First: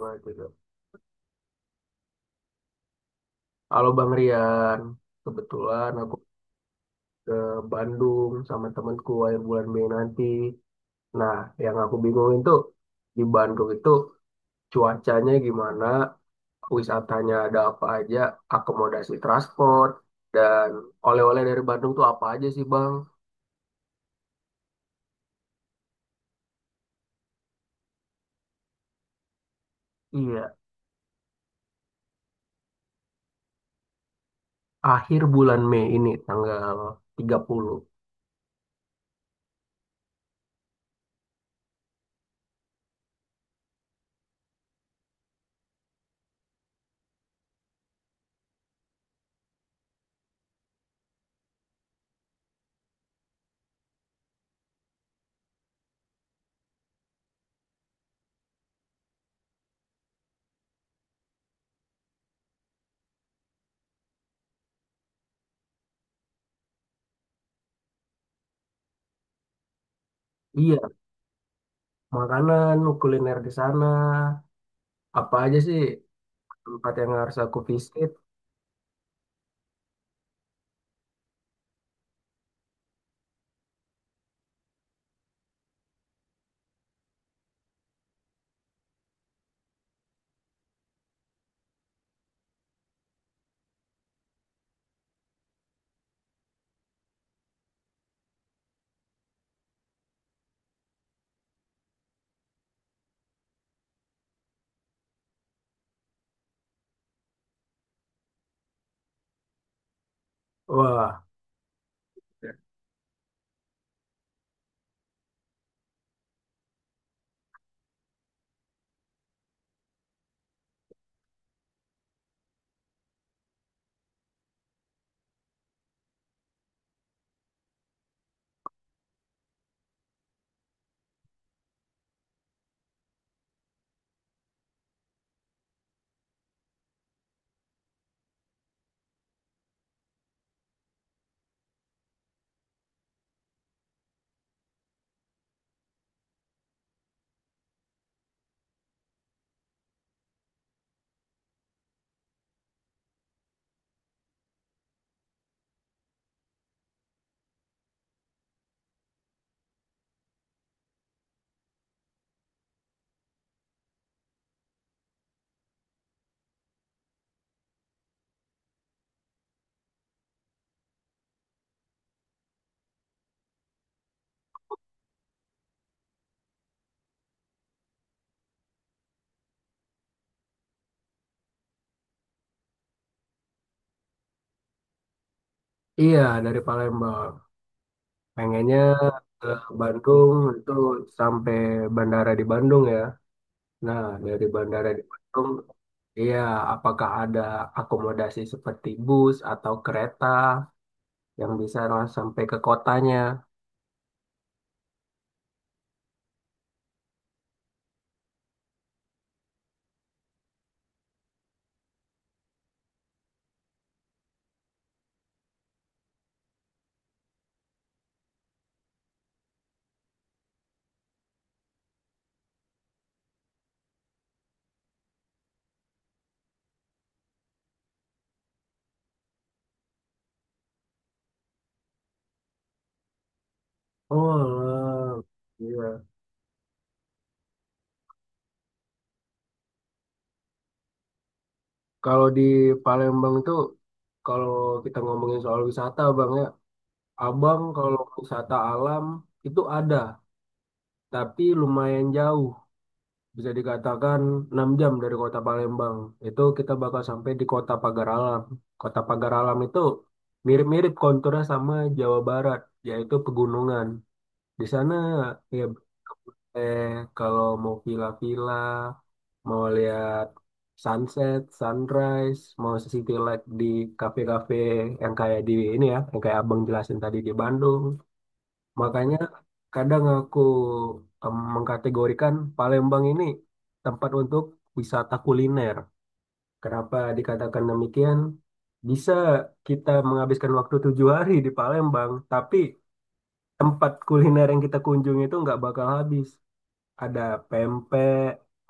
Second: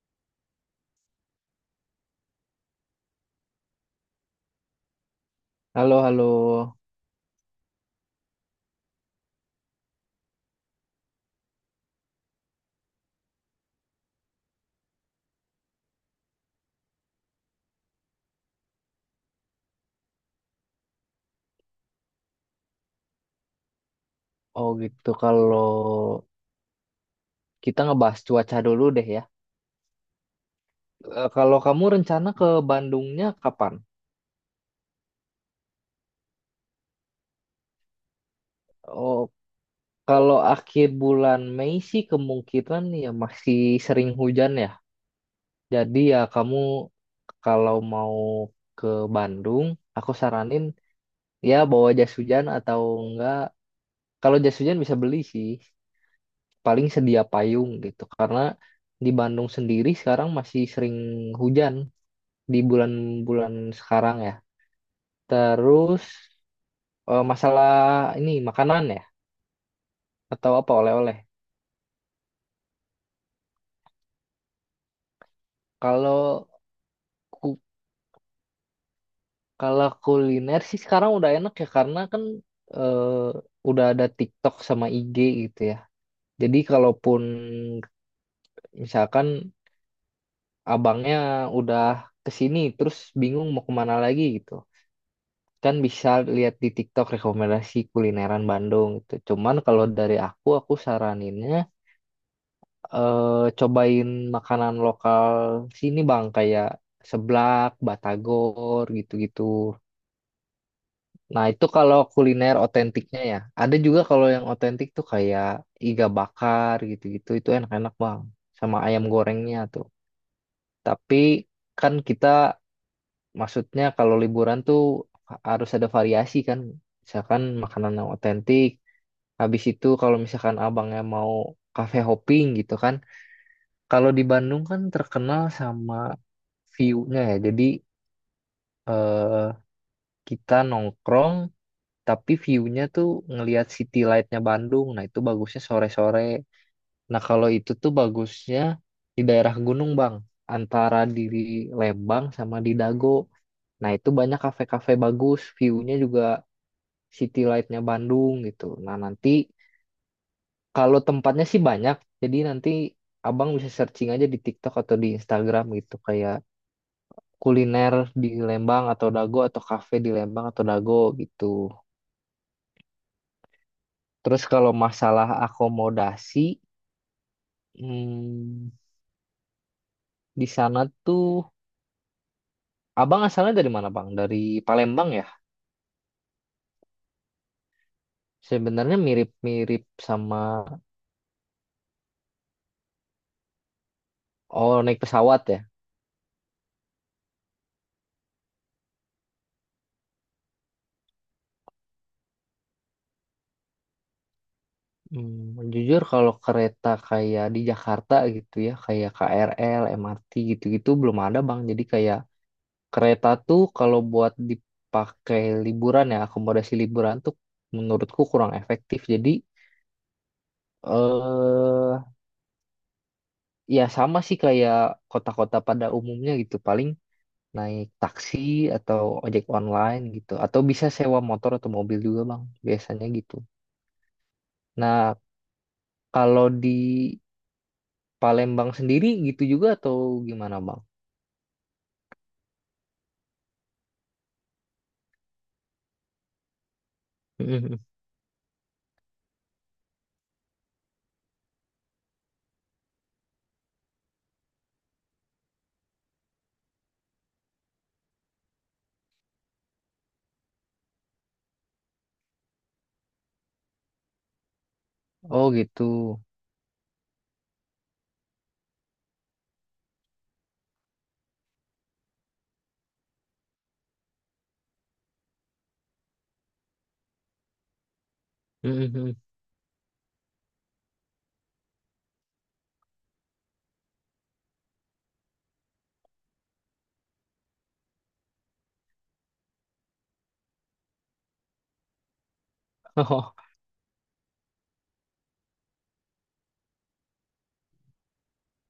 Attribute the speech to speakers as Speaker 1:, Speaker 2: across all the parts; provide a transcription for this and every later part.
Speaker 1: Nah, gitu. Halo Bang Rian, kebetulan
Speaker 2: Halo,
Speaker 1: aku
Speaker 2: halo.
Speaker 1: ke Bandung sama temanku akhir bulan Mei nanti. Nah, yang aku bingungin tuh di Bandung itu cuacanya gimana, wisatanya ada apa aja, akomodasi transport, dan oleh-oleh dari Bandung tuh apa aja sih Bang?
Speaker 2: Oh gitu, kalau kita ngebahas cuaca dulu deh ya.
Speaker 1: Iya,
Speaker 2: Kalau kamu rencana ke Bandungnya kapan?
Speaker 1: akhir bulan Mei ini tanggal 30.
Speaker 2: Oh, kalau akhir bulan Mei sih kemungkinan ya masih sering hujan ya. Jadi ya kamu kalau mau ke Bandung, aku saranin ya bawa jas hujan atau enggak. Kalau jas hujan bisa beli sih, paling sedia payung gitu. Karena di Bandung sendiri sekarang masih sering hujan di bulan-bulan sekarang ya. Terus masalah ini makanan ya atau apa
Speaker 1: Iya,
Speaker 2: oleh-oleh.
Speaker 1: makanan, kuliner di sana, apa aja sih
Speaker 2: Kalau
Speaker 1: tempat yang harus aku
Speaker 2: ku-
Speaker 1: visit?
Speaker 2: Kalau kuliner sih sekarang udah enak ya karena kan eh, udah ada TikTok sama IG gitu ya. Jadi kalaupun misalkan abangnya udah ke sini terus bingung mau kemana lagi gitu. Kan bisa lihat di TikTok rekomendasi kulineran Bandung gitu. Cuman kalau dari aku saraninnya eh cobain makanan lokal sini bang kayak seblak, batagor gitu-gitu.
Speaker 1: Wah.
Speaker 2: Nah itu kalau kuliner otentiknya ya. Ada juga kalau yang otentik tuh kayak iga bakar gitu-gitu itu enak-enak bang. Sama ayam gorengnya tuh. Tapi kan kita maksudnya kalau liburan tuh harus ada variasi kan. Misalkan makanan yang otentik. Habis itu kalau misalkan abangnya mau cafe hopping gitu kan. Kalau di Bandung kan terkenal sama view-nya ya. Jadi eh, kita nongkrong tapi view-nya tuh ngelihat city light-nya Bandung. Nah, itu bagusnya sore-sore. Nah, kalau itu tuh bagusnya di daerah gunung, Bang. Antara di Lembang sama di Dago. Nah, itu banyak kafe-kafe bagus, view-nya juga city light-nya Bandung gitu. Nah, nanti kalau tempatnya sih banyak. Jadi nanti Abang bisa searching aja di TikTok atau di Instagram gitu kayak kuliner di Lembang atau Dago atau kafe di Lembang atau Dago gitu. Terus kalau masalah akomodasi, hmm, di sana tuh Abang asalnya dari mana, Bang? Dari Palembang ya?
Speaker 1: Iya, dari Palembang. Pengennya
Speaker 2: Sebenarnya
Speaker 1: ke
Speaker 2: mirip-mirip
Speaker 1: Bandung
Speaker 2: sama,
Speaker 1: itu sampai bandara di Bandung ya. Nah, dari
Speaker 2: oh
Speaker 1: bandara
Speaker 2: naik
Speaker 1: di
Speaker 2: pesawat
Speaker 1: Bandung,
Speaker 2: ya.
Speaker 1: iya, apakah ada akomodasi seperti bus atau kereta yang bisa langsung sampai ke kotanya?
Speaker 2: Hmm, jujur kalau kereta kayak di Jakarta gitu ya, kayak KRL, MRT gitu-gitu belum ada, Bang. Jadi kayak kereta tuh kalau buat dipakai liburan ya, akomodasi liburan tuh menurutku kurang efektif. Jadi eh ya sama sih kayak kota-kota pada umumnya gitu, paling naik taksi atau ojek online gitu, atau bisa sewa motor atau mobil juga bang, biasanya gitu.
Speaker 1: Oh,
Speaker 2: Nah
Speaker 1: alah. Iya.
Speaker 2: kalau di Palembang sendiri gitu juga atau gimana bang?
Speaker 1: Kalau di Palembang itu, kalau kita ngomongin soal wisata, Bang ya, Abang kalau wisata alam itu ada, tapi lumayan jauh. Bisa dikatakan 6 jam dari kota Palembang. Itu kita bakal sampai di kota Pagar Alam. Kota Pagar Alam itu mirip-mirip konturnya sama Jawa Barat, yaitu pegunungan. Di sana
Speaker 2: Oh
Speaker 1: ya,
Speaker 2: gitu.
Speaker 1: eh, kalau mau villa-villa, mau lihat sunset, sunrise, mau city light di kafe-kafe yang kayak di ini ya, yang kayak Abang jelasin tadi di Bandung. Makanya kadang aku mengkategorikan Palembang ini tempat untuk wisata kuliner. Kenapa dikatakan demikian? Bisa kita menghabiskan waktu 7 hari di Palembang, tapi tempat kuliner yang kita kunjungi itu nggak bakal habis. Ada pempek,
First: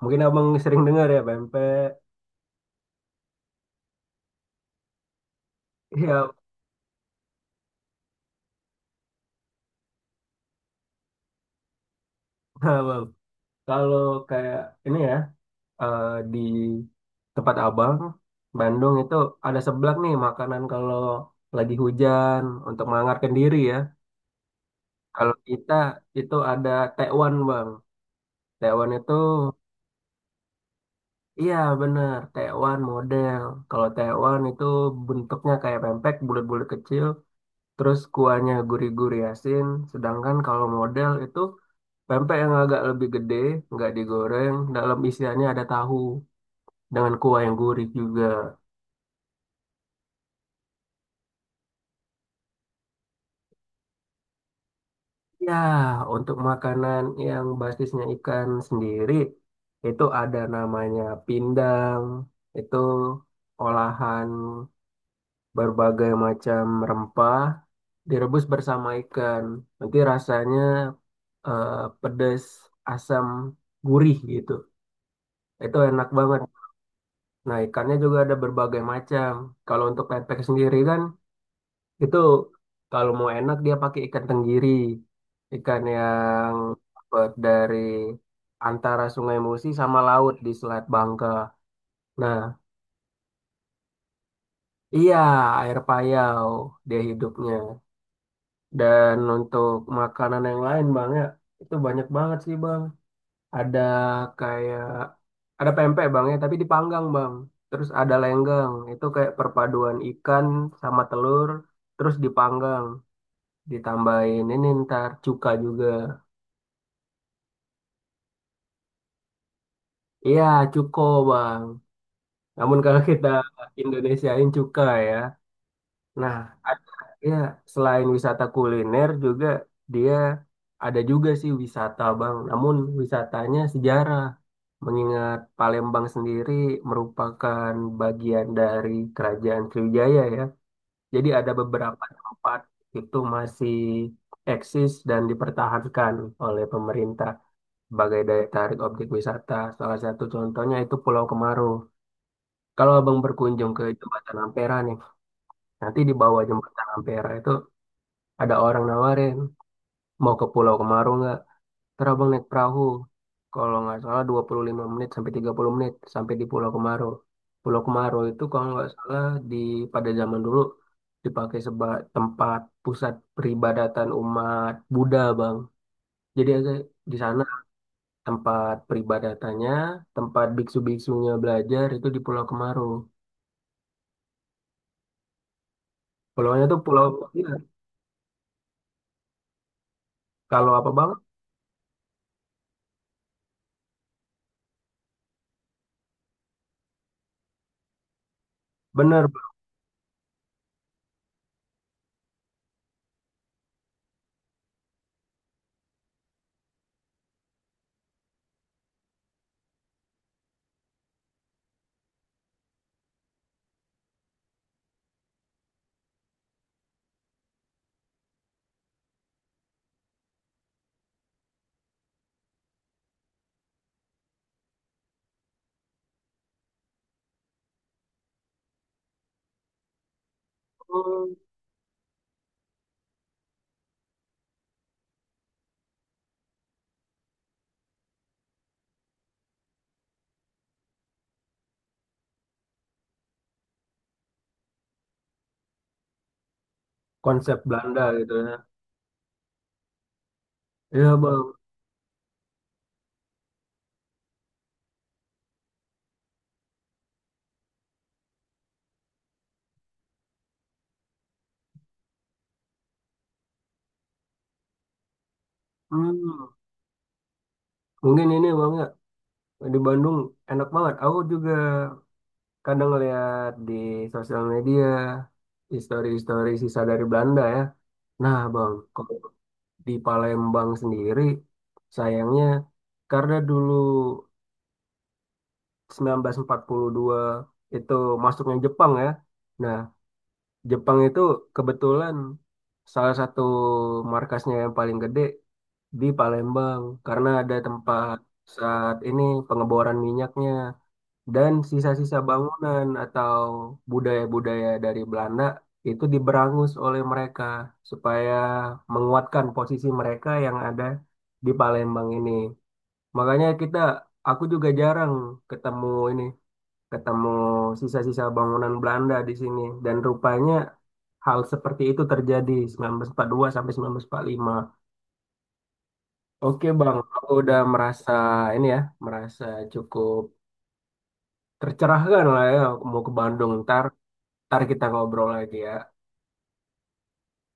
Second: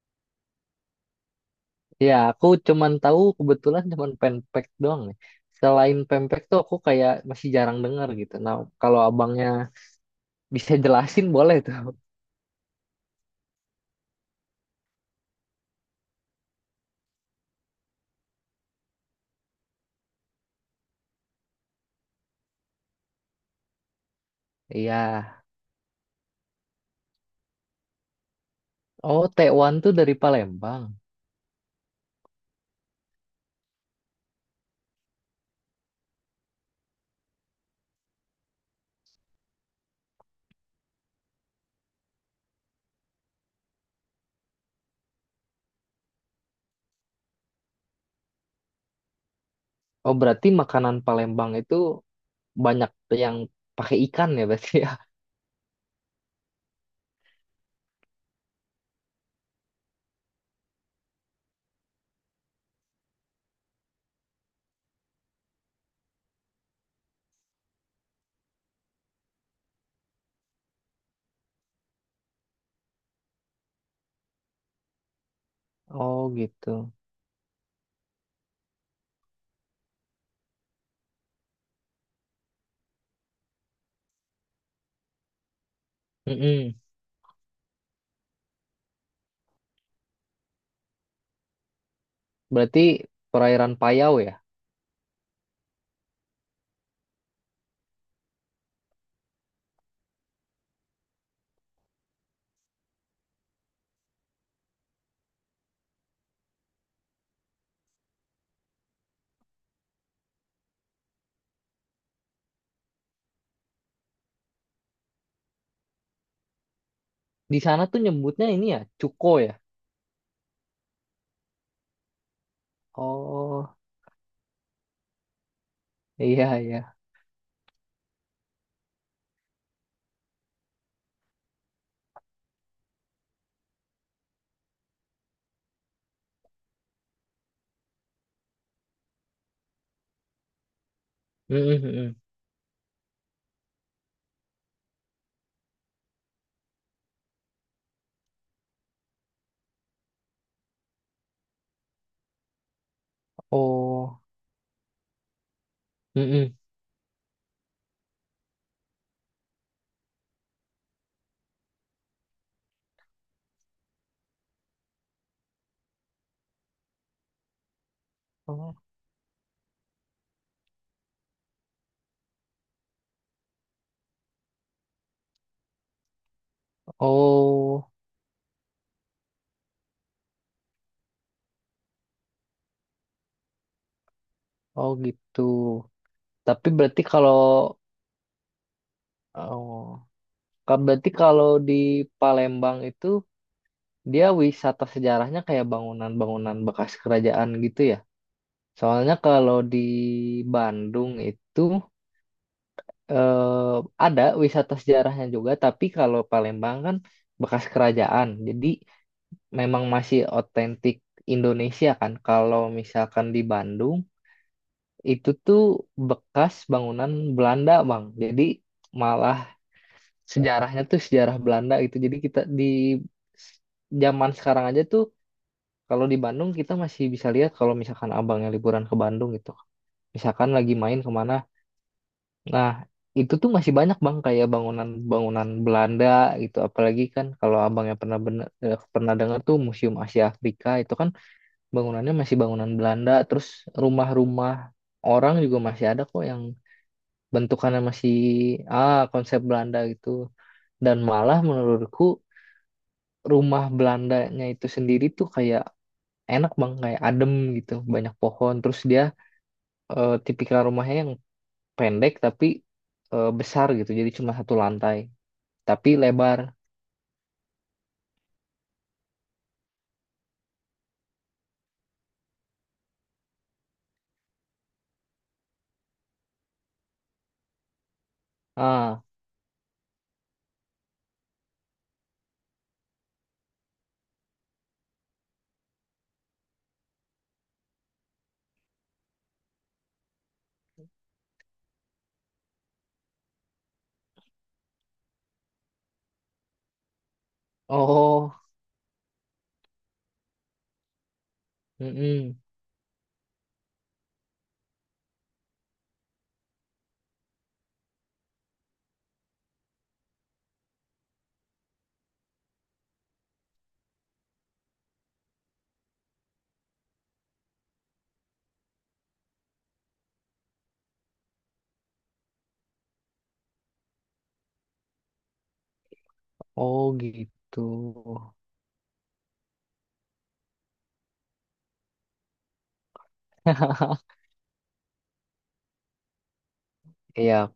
Speaker 1: mungkin abang sering dengar ya pempek.
Speaker 2: Ya, aku cuman tahu kebetulan cuman pempek doang nih. Selain
Speaker 1: Iya,
Speaker 2: pempek tuh aku kayak masih jarang dengar gitu. Nah, kalau abangnya bisa jelasin boleh tuh.
Speaker 1: abang. Kalau kayak ini ya. eh, di tempat abang Bandung itu ada seblak nih makanan kalau lagi hujan untuk menghangatkan diri ya.
Speaker 2: Iya.
Speaker 1: Kalau kita itu ada tekwan bang. Tekwan itu,
Speaker 2: Oh, tekwan tuh dari Palembang.
Speaker 1: iya bener, tekwan model. Kalau tekwan itu bentuknya kayak pempek bulat-bulat kecil. Terus kuahnya gurih-gurih asin. Sedangkan kalau model itu pempek yang agak lebih gede, nggak digoreng. Dalam isiannya ada tahu dengan kuah yang gurih juga.
Speaker 2: Oh, berarti makanan Palembang itu banyak yang pakai ikan ya berarti ya.
Speaker 1: Ya, untuk makanan yang basisnya ikan sendiri, itu ada namanya pindang, itu olahan berbagai macam rempah, direbus bersama ikan. Nanti rasanya eh, pedas, asam, gurih gitu. Itu enak
Speaker 2: Oh,
Speaker 1: banget.
Speaker 2: gitu.
Speaker 1: Nah, ikannya juga ada berbagai macam. Kalau untuk pepek sendiri kan, itu kalau mau enak dia pakai ikan tenggiri. Ikan yang
Speaker 2: Mm-mm.
Speaker 1: dapat dari antara Sungai Musi sama laut di Selat Bangka. Nah,
Speaker 2: Berarti perairan Payau ya.
Speaker 1: iya, air payau dia hidupnya. Dan untuk makanan yang lain Bang ya, itu banyak banget sih Bang. Ada kayak, ada pempek Bang ya, tapi dipanggang Bang. Terus ada lenggang, itu kayak perpaduan ikan sama telur, terus dipanggang, ditambahin ini ntar cuka juga.
Speaker 2: Di sana tuh nyebutnya ini ya, cuko ya.
Speaker 1: Iya, cuko bang. Namun kalau kita
Speaker 2: Oh,
Speaker 1: Indonesiain cuka ya. Nah,
Speaker 2: iya
Speaker 1: ada
Speaker 2: iya.
Speaker 1: ya, selain wisata kuliner juga dia ada juga sih wisata bang. Namun wisatanya sejarah. Mengingat Palembang sendiri merupakan bagian dari Kerajaan Sriwijaya ya. Jadi ada
Speaker 2: Mm-mm,
Speaker 1: beberapa
Speaker 2: mm-mm.
Speaker 1: tempat itu masih eksis dan dipertahankan oleh pemerintah sebagai daya tarik objek wisata. Salah satu contohnya itu Pulau Kemaru. Kalau abang berkunjung ke
Speaker 2: Oh,
Speaker 1: Jembatan Ampera nih, nanti di bawah
Speaker 2: mm-mm.
Speaker 1: Jembatan Ampera itu ada orang nawarin, mau ke Pulau Kemaru nggak? Terabang naik perahu, kalau nggak salah 25 menit sampai 30 menit sampai di Pulau Kemaro. Pulau Kemaro itu kalau
Speaker 2: Oh.
Speaker 1: nggak salah di pada zaman dulu dipakai sebagai tempat pusat peribadatan umat Buddha, Bang. Jadi ada di sana
Speaker 2: Oh.
Speaker 1: tempat peribadatannya, tempat biksu-biksunya belajar itu di Pulau Kemaro.
Speaker 2: Oh gitu.
Speaker 1: Pulaunya
Speaker 2: Tapi
Speaker 1: tuh
Speaker 2: berarti
Speaker 1: pulau,
Speaker 2: kalau,
Speaker 1: iya,
Speaker 2: oh,
Speaker 1: kalau
Speaker 2: kan
Speaker 1: apa
Speaker 2: berarti
Speaker 1: Bang?
Speaker 2: kalau di Palembang itu dia wisata sejarahnya kayak bangunan-bangunan bekas kerajaan gitu ya. Soalnya
Speaker 1: Bener, Bang.
Speaker 2: kalau di Bandung itu eh, ada wisata sejarahnya juga, tapi kalau Palembang kan bekas kerajaan. Jadi memang masih otentik Indonesia kan. Kalau misalkan di Bandung itu tuh bekas bangunan Belanda, Bang. Jadi malah sejarahnya tuh sejarah Belanda gitu. Jadi kita di zaman sekarang aja tuh kalau di Bandung kita masih bisa lihat kalau misalkan abangnya liburan ke Bandung gitu. Misalkan lagi main kemana. Nah, itu tuh masih banyak bang kayak bangunan-bangunan Belanda gitu. Apalagi kan kalau abangnya pernah dengar tuh Museum Asia Afrika itu kan bangunannya masih bangunan Belanda. Terus rumah-rumah orang juga masih ada kok yang
Speaker 1: Konsep
Speaker 2: bentukannya
Speaker 1: Belanda
Speaker 2: masih
Speaker 1: gitu ya.
Speaker 2: ah konsep Belanda gitu dan
Speaker 1: Iya,
Speaker 2: malah
Speaker 1: Bang.
Speaker 2: menurutku rumah Belandanya itu sendiri tuh kayak enak bang kayak adem gitu banyak pohon terus dia tipikal rumahnya yang pendek tapi besar gitu jadi cuma satu lantai tapi lebar
Speaker 1: Hmm, mungkin ini Bang ya. Di Bandung enak banget. Aku juga kadang ngeliat di sosial media histori-histori sisa dari Belanda ya. Nah, Bang,
Speaker 2: ah
Speaker 1: kalau di Palembang sendiri sayangnya karena dulu 1942 itu masuknya Jepang ya. Nah, Jepang itu kebetulan salah satu markasnya yang paling gede di Palembang karena ada tempat
Speaker 2: oh
Speaker 1: saat ini pengeboran minyaknya. Dan sisa-sisa
Speaker 2: mm-mm.
Speaker 1: bangunan atau budaya-budaya dari Belanda itu diberangus oleh mereka supaya menguatkan posisi mereka yang ada di Palembang ini. Makanya kita, aku juga jarang ketemu ini, ketemu sisa-sisa bangunan Belanda di sini. Dan rupanya hal seperti itu terjadi 1942 sampai 1945. Oke
Speaker 2: Oh
Speaker 1: Bang, aku udah
Speaker 2: gitu.
Speaker 1: merasa ini ya, merasa cukup tercerahkan lah ya, aku mau ke Bandung ntar. Ntar kita ngobrol lagi ya.
Speaker 2: Iya.